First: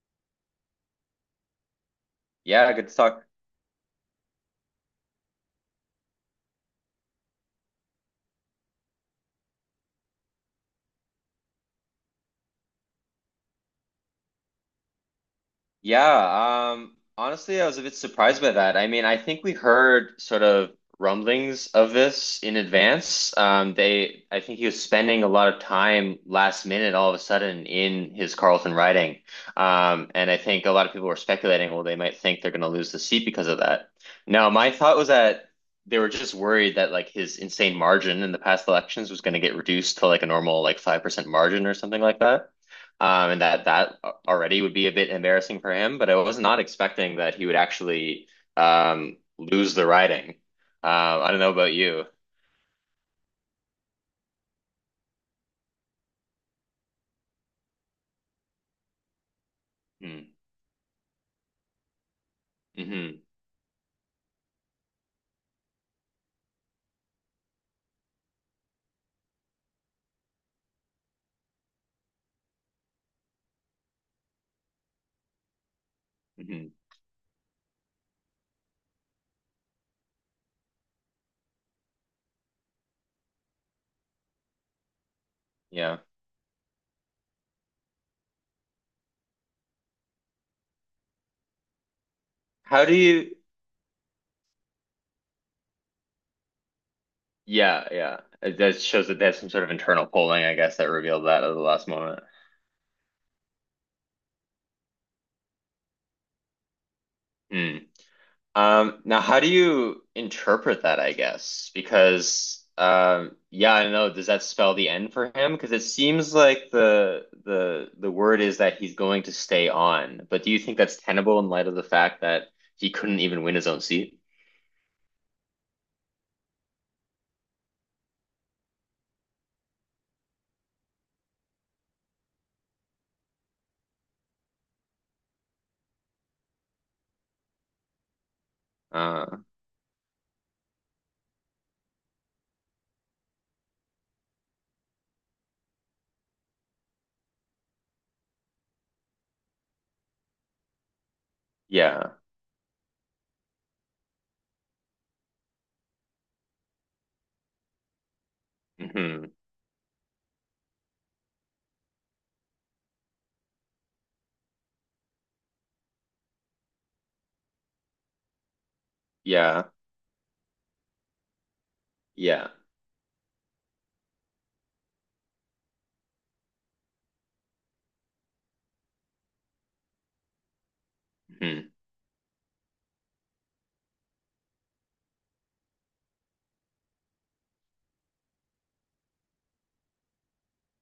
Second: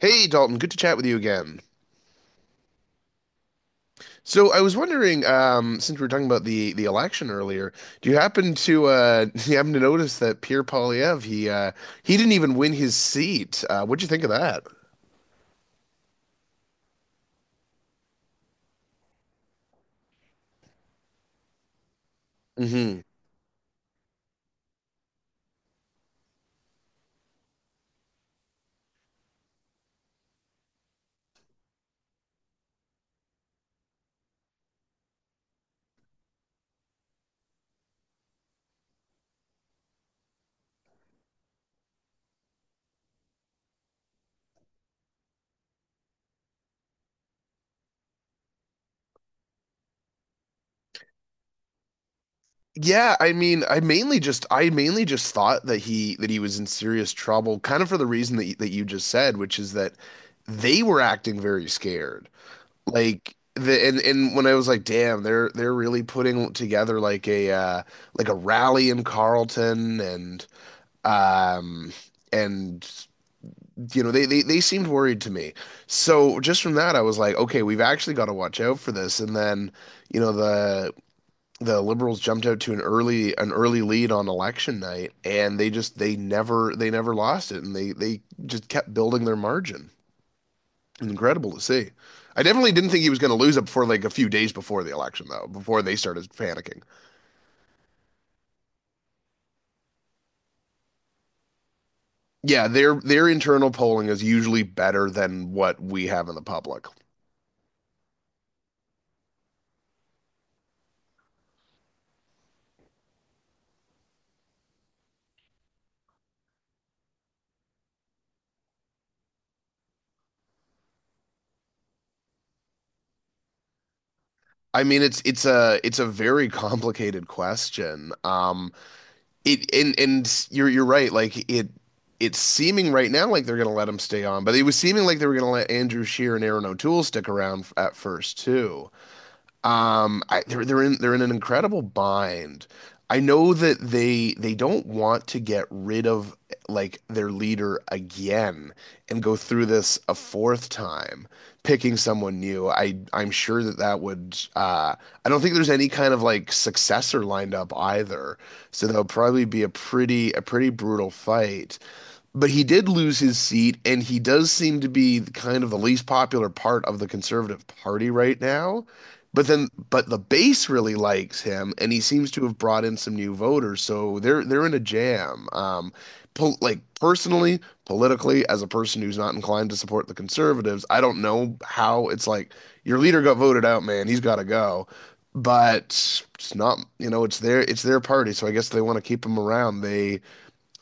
Hey Dalton, good to chat with you again. Yeah, good to talk. So I was wondering, since we were talking about the election earlier, do you happen to do you happen to notice that Pierre Poilievre he didn't even win his seat? What'd you think of that? Yeah, Honestly, I was a bit surprised by that. I think we heard sort of rumblings of this in Hmm. advance. I think he was spending a lot of time last minute, all of a sudden, in his Carlton riding. And I think a lot of people were speculating, well, they might think they're going to lose the seat because of that. Now, my thought was that they were just worried that like his insane margin in the past elections was going to get reduced to like a normal like 5% margin or something like that. And that already would be a bit embarrassing for him, but I was not expecting that he would actually lose the riding. Uh, I don't know about you. Yeah, I mean, I mainly just thought that he was in serious trouble, kind of for the reason that you just said, which is that Mm, they were acting very scared. hmm Like the and when I was like, damn, they're really putting together like a rally in Carlton and um and you know they seemed worried to me. So just hmm from that I was like, okay, we've actually got to watch out for this. And then, you know, the Liberals jumped out to an early lead on election night, and they just Yeah. they never lost it, and they just kept building their margin. Incredible to see. I definitely How didn't do think he was going you? to lose it before like a few days before the election, though, before they started panicking. Yeah, yeah. That shows that there's some sort of internal polling, I guess, that revealed that at the last moment. Yeah, their internal polling is usually better than what we have in the public. Hmm. Now how do you interpret that, I guess? Because yeah, I don't know, does that spell the end for him? Because it seems like the word is that he's going to stay on. But do you think that's tenable in light of the fact that he couldn't even win his own seat? I mean, it's a very complicated question. It and You're right. Like it's seeming right now like they're going to let him stay on, but it was seeming like they were going to let Andrew Shear and Aaron O'Toole stick around at first too. Uh I, they're in an incredible bind. I know that they don't want to get rid of like their leader again and go through this a fourth time, picking yeah. someone new. I'm sure that that would I don't think there's any kind of like successor lined up either. So that'll hmm probably be a pretty brutal fight. But he did lose his seat, and he does seem to be kind of the least popular part of the Conservative Party right now. But Yeah. The base really likes him, and he seems to Yeah. have brought in some new voters. So they're in a jam. Pol like Personally, politically, as a person who's not inclined to support the Conservatives, I don't know hmm how it's like your leader got voted out, man. He's got to go. But it's not, you know, it's their party, so I guess they want to keep him around. They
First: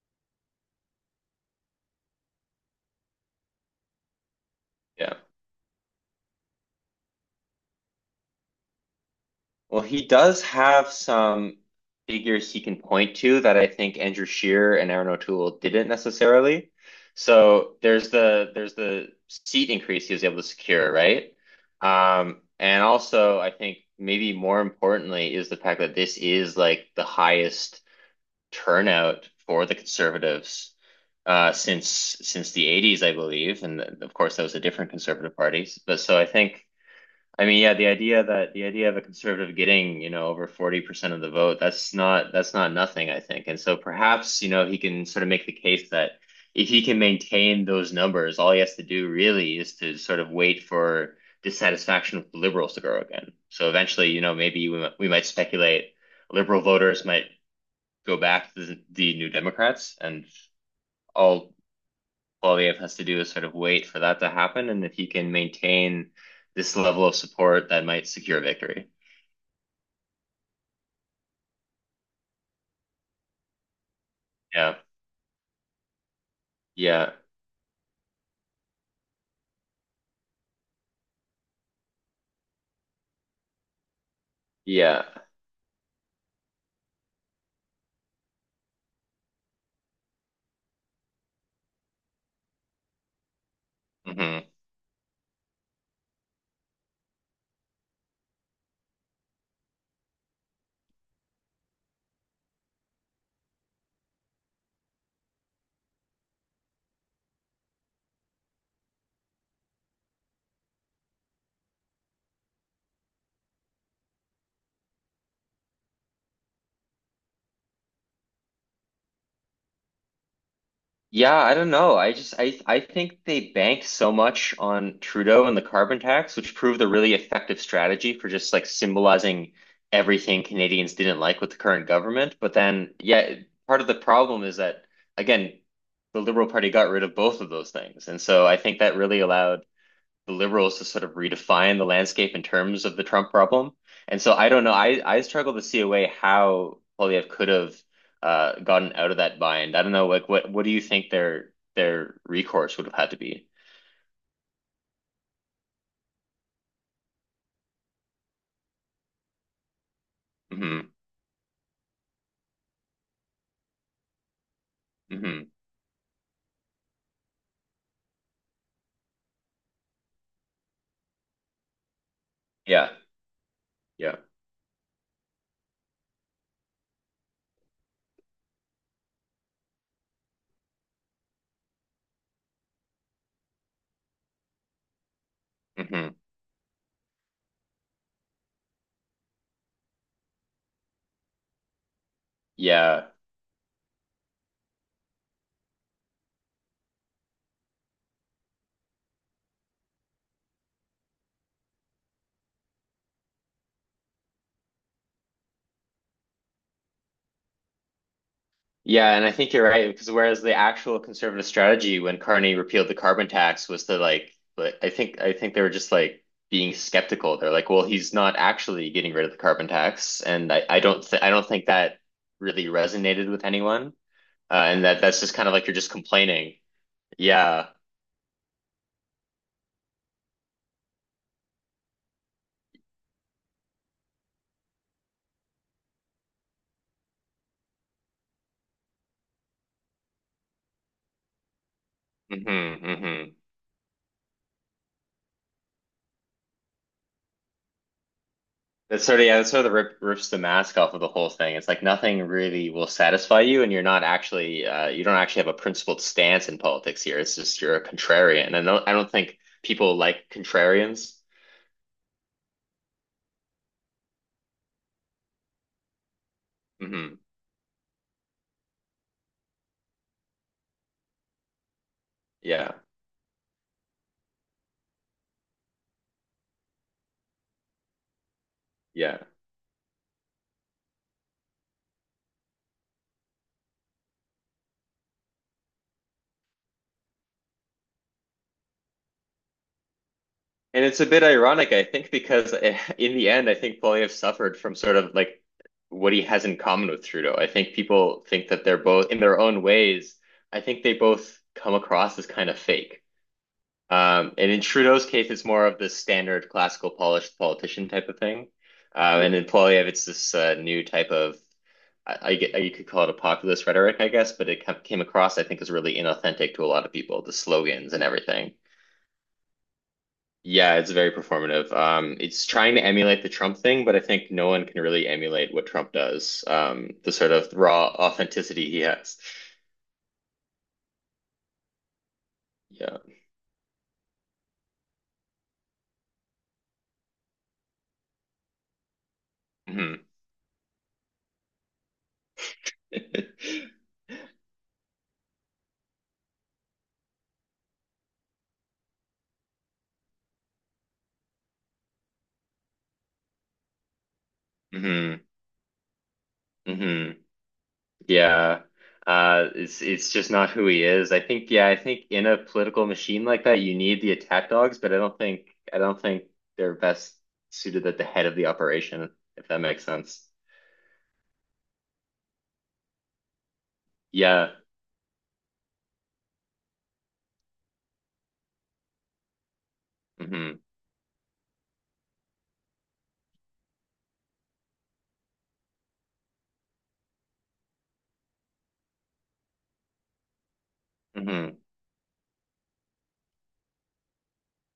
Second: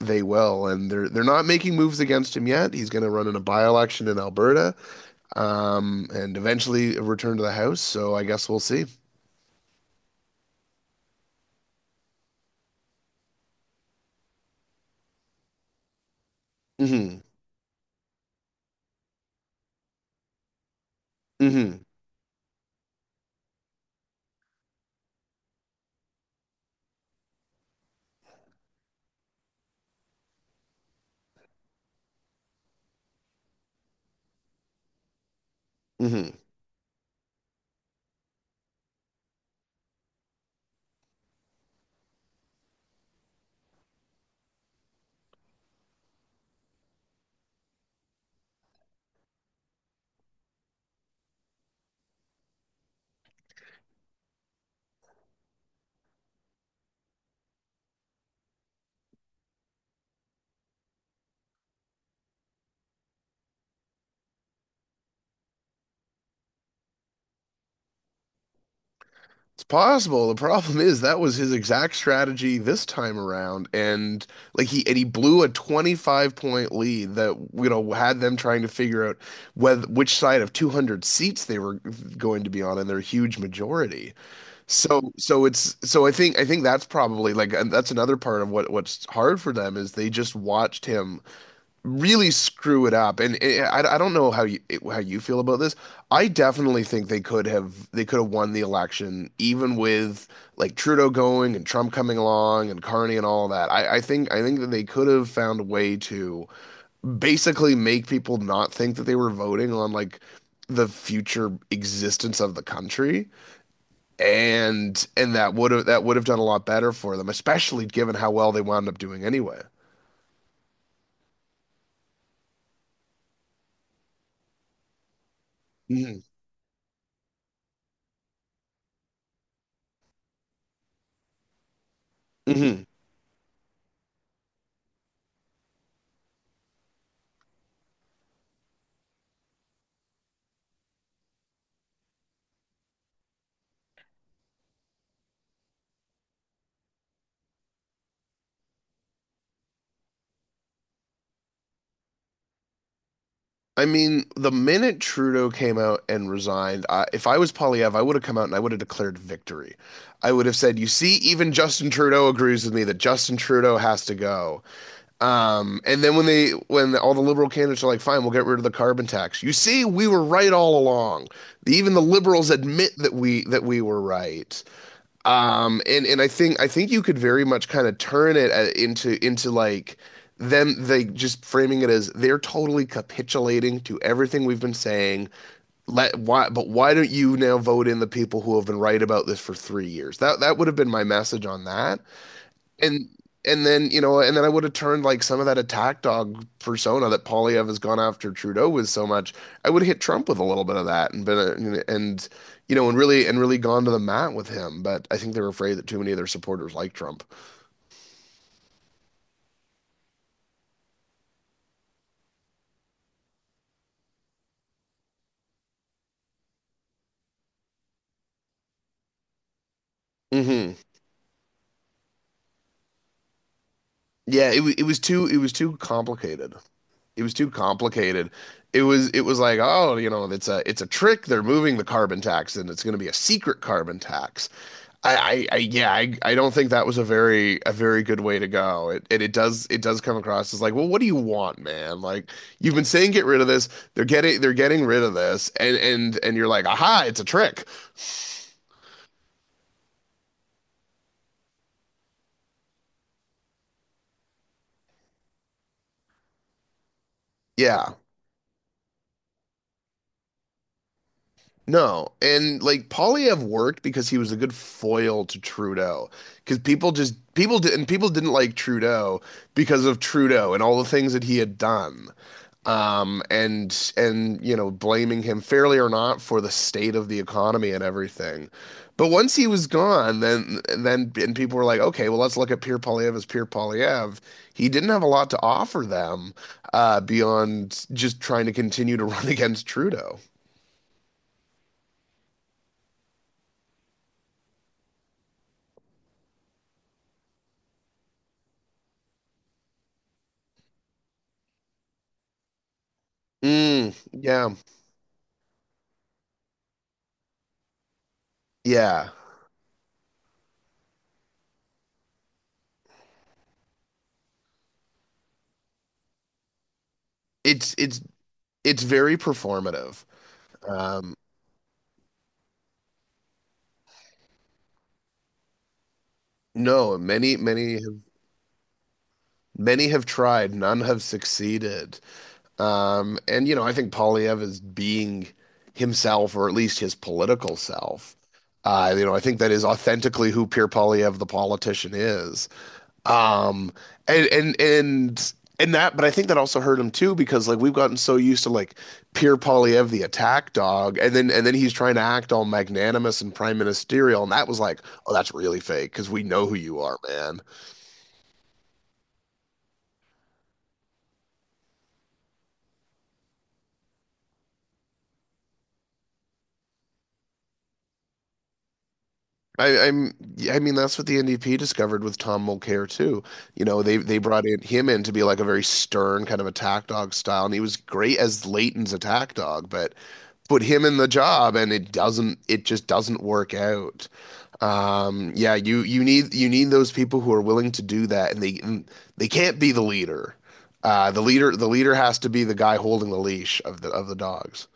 they will, and they're not making moves against him yet. He's going to run in a by-election in Alberta, Yeah. And eventually return to the House. So I guess we'll see. Well, he does have some figures he can point to that I think Andrew Shearer and Aaron O'Toole didn't necessarily. Hmm. So there's the seat increase he was able to secure, right? Hmm. And also I think maybe more importantly is the fact that this is like the highest turnout for the conservatives uh, since since the 80s, I believe. And of course that was a different conservative party. But so I Hmm. think. I mean, yeah, the idea of a conservative getting, you know, over 40% of the vote, that's not nothing, I think. And so perhaps, you know, he can sort of make the case that if he can maintain those numbers, all he has to do really is to sort of wait for dissatisfaction with the liberals to grow again. So eventually, you know, maybe we might speculate liberal voters might go back to the New Democrats, and all Poilievre has to do is sort of wait for that to happen. And if he can maintain this level of support, that might secure victory. It's possible. The problem is that was his exact strategy this time around, and like Yeah. He blew a 25 point Yeah. lead that you know had them trying to figure out whether which side of 200 seats they were going to be on in their huge majority. Yeah. So I think that's probably like, and that's another part of what what's hard for them is they just watched him really screw it up. And I don't know hmm how you how you feel about this. I definitely think they could have won the election even with like Trudeau going and Trump coming along and Carney and all that. I think that they could have found a way to basically make people not think that they were voting on like the future existence of the country, and that would have done a lot better for them, especially given how well they wound up doing anyway. Yeah, I don't know. I just I think they bank so much on Trudeau and the carbon Hmm. tax, which proved a really effective strategy for just like symbolizing everything Canadians didn't like with the current government. But Hmm. then, yeah, part of the problem is that again, the Liberal Party got rid of both of those things. And so I think that really allowed the liberals to sort of redefine the landscape in terms of the Trump problem. And so I don't know. I struggle to see a way how Polyev could have gotten out of that bind. I don't know. Like, what do you think their recourse would have had to be? I mean, the minute Trudeau came out and resigned, if I was Polyev, I would have come out and I would have declared victory. I would have said, "You Hmm see, even Justin Trudeau agrees with me that Justin Trudeau has to go." hmm And then when all the liberal candidates are like, "Fine, we'll get rid of the carbon tax," you see, we were right all along. Even the liberals Yeah. admit that we were Yeah. right. And I think you could very much kind of turn it into like them they just framing it as they're totally capitulating to everything we've been saying. hmm Let why but Why don't you now vote in the people who have been right about this for 3 years? That would have been my message on that. Yeah. And and then you know, and then I would have turned like some of that attack dog persona that Polyev has gone after Trudeau with so much. I would have hit Trump with a little bit of that and been a, and you know, and really gone to the mat with him. But I think they are afraid that too many of their supporters like Trump. Yeah, and I think you're right because whereas the actual conservative strategy when Carney repealed the carbon tax was to like I think they were just like being skeptical. They're like, well, he's not actually getting rid of the carbon tax, and I, Hmm. I don't th I don't think that really resonated with anyone, Yeah, it, wa- it and was that that's too just it kind was of like you're too just complicated. complaining. It was too Yeah. complicated. It was like, oh, you know, it's a trick, they're moving the carbon tax and it's going to be a secret carbon tax. I don't think that was a very good way to go. It does come across as like, well, what do you want, man? Like you've hmm been saying get hmm rid of this. They're getting rid of this, and you're like, aha, it's a trick. That's sort of yeah, that sort of the rips the mask off of the whole thing. It's like nothing really will satisfy you, and you're not actually you don't actually have a principled stance in politics here. It's just you're a Yeah, contrarian, and I don't think people like contrarians. no, and like Polyev worked because he was a good foil to Trudeau, because people just Hmm people did and people didn't like Trudeau because of Trudeau and all the things that he had done. Yeah, And you know, blaming him fairly or not for the state of the economy and everything. But yeah, once he was gone, then and people were like, okay, well let's look at Pierre Polyev as Pierre Polyev. He didn't have a lot to offer them beyond just trying to continue to run against Trudeau. and it's a bit ironic, I think, because in the end, I think Poilievre suffered from sort of like what he has in common with Trudeau. I think people think that they're both in their own ways. I think they both come across as kind of fake. Mm, And yeah, in Trudeau's case, it's more of the standard classical polished politician type of thing. yeah. And in Poilievre, it's this new type of, you could call it a populist rhetoric, I guess, but it came across, I think, as really inauthentic to a lot of people, the It's slogans it's and everything. it's very performative. Yeah, it's very Um, performative. It's trying to emulate the Trump thing, but I think no one can really emulate what Trump does, no, the sort many of many have raw authenticity he has. many have tried, none have succeeded. Yeah. And you know, I think Polyev is being himself, or at least his political self. You know, I think that is hmm authentically who Pierre Polyev, the politician, is. Um, and and and but I think that also hurt him too, because like we've gotten so used to like Pierre Polyev, the attack dog, and then he's trying to act all magnanimous and prime ministerial, and that was like, oh, hmm that's really fake because we know who you are, hmm man. Yeah. It's it's just not who he is. I think, yeah, I think in a political machine like that, you need the attack dogs, but I don't think they're best suited at the head of the operation, if that makes sense. Yeah, I mean, that's what the NDP discovered with Tom Mulcair too. You know, they brought Yeah. in him in to be like a very stern kind of attack dog style, and he was great as Leighton's attack dog, but hmm put him in the job, and it just doesn't work out. Yeah, you need those people who are willing to do that, and they can't be the leader. Uh, the leader hmm the leader has to be the guy holding the leash of the dogs.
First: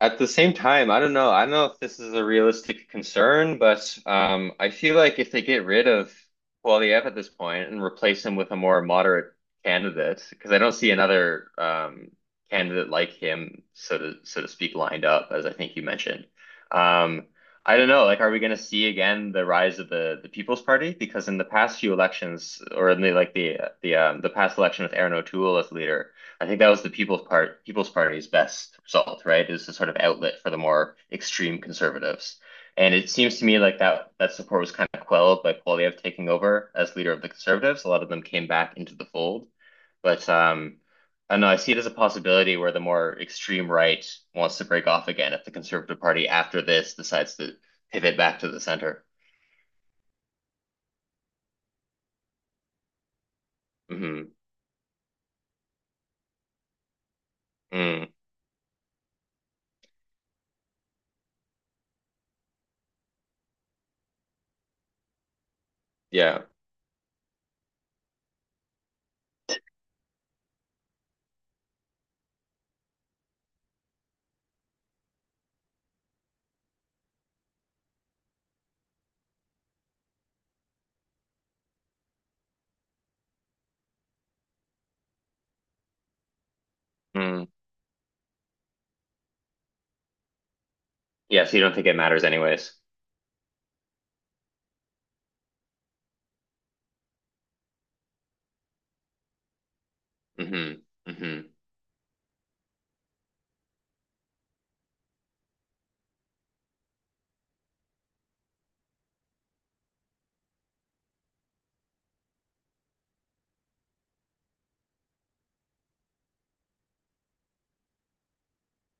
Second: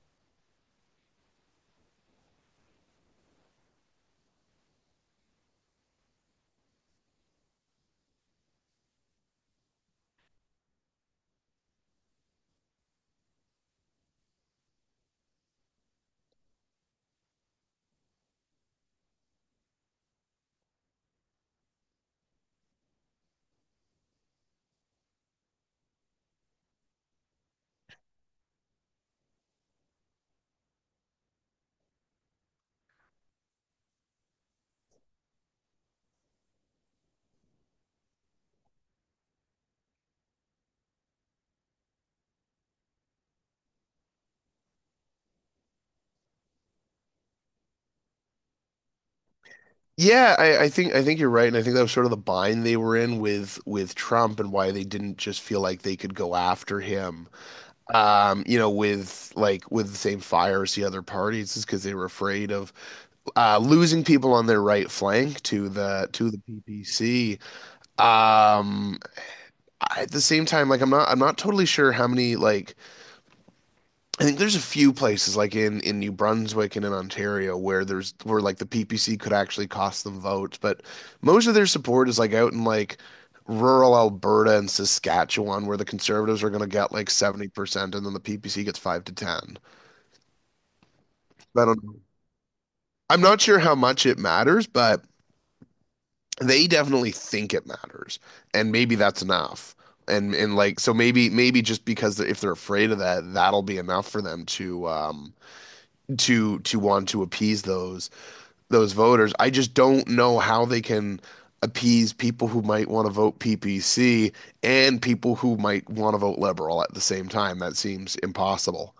At the same time, I don't know. I don't know if this is a realistic concern, but I feel like if they get rid of Poilievre at this point and replace him with a more moderate candidate, because I don't see another candidate like him, so to speak, lined up, as I think you mentioned. Um, I don't know. Like, are we going to see again the rise of the People's Party? Because in the past few elections, or in the like the past election with Aaron O'Toole as leader. I think that was the People's Party's best result, right? Is the sort of outlet for the more extreme conservatives. And it seems to me like that that support was kind of quelled by Poilievre taking over as leader of the conservatives. A lot of them came back into the fold. But I don't know, I see it as a possibility where the more extreme right wants to break off again if the Conservative Party after this decides to pivot back to the center. Yeah, I think you're right, and I think that was sort of the bind they were in with Hmm Trump, and why they didn't just feel like they could go after him. Mm, You know, with like with the same fire as the other parties, is because they were afraid of losing people on their right flank to the yeah. PPC. Um, at the same time, like I'm not totally sure how many like I think there's a few places like in New Brunswick and in Ontario where there's where like the PPC could actually cost them votes, but most of their support is like out in like rural Alberta and Saskatchewan, where the Conservatives are going to get like Mm. 70% and then the PPC gets 5 to 10. Yeah, so you I don't don't think it know. matters anyways. I'm not sure how much it matters, but they definitely think it matters. And maybe that's enough. And Hmm like so hmm maybe just because they're, if they're afraid of that, that'll be enough for them to to want to appease those voters. I just don't know how they can appease people who might want to vote PPC and people who might want to vote liberal at the same time. That seems impossible.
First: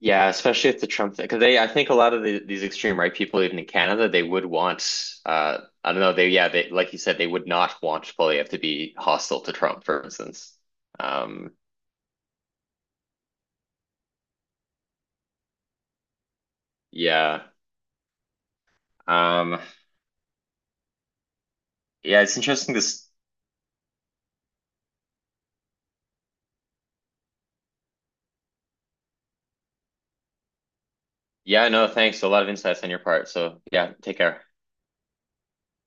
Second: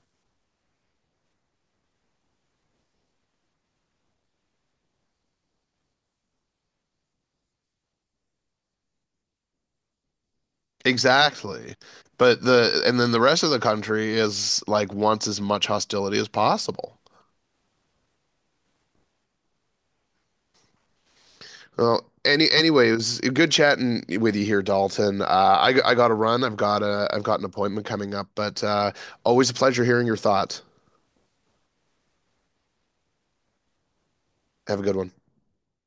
Yeah, especially if the Trump thing, because I think a lot of these extreme right people, even in Canada, they would want, I don't know, they, yeah, they, like you said, they would not want Poilievre to be hostile to Trump, for instance. Um, Exactly. But then the rest of the country is like wants as much hostility as possible. yeah, um, Well, yeah, it's interesting. anyway, it was good chatting with you here, Dalton. I got to run. I've got an appointment coming up, but always a pleasure hearing your thoughts. Yeah, no, thanks. A lot of insights on your part. So, yeah, take care. Have a good one.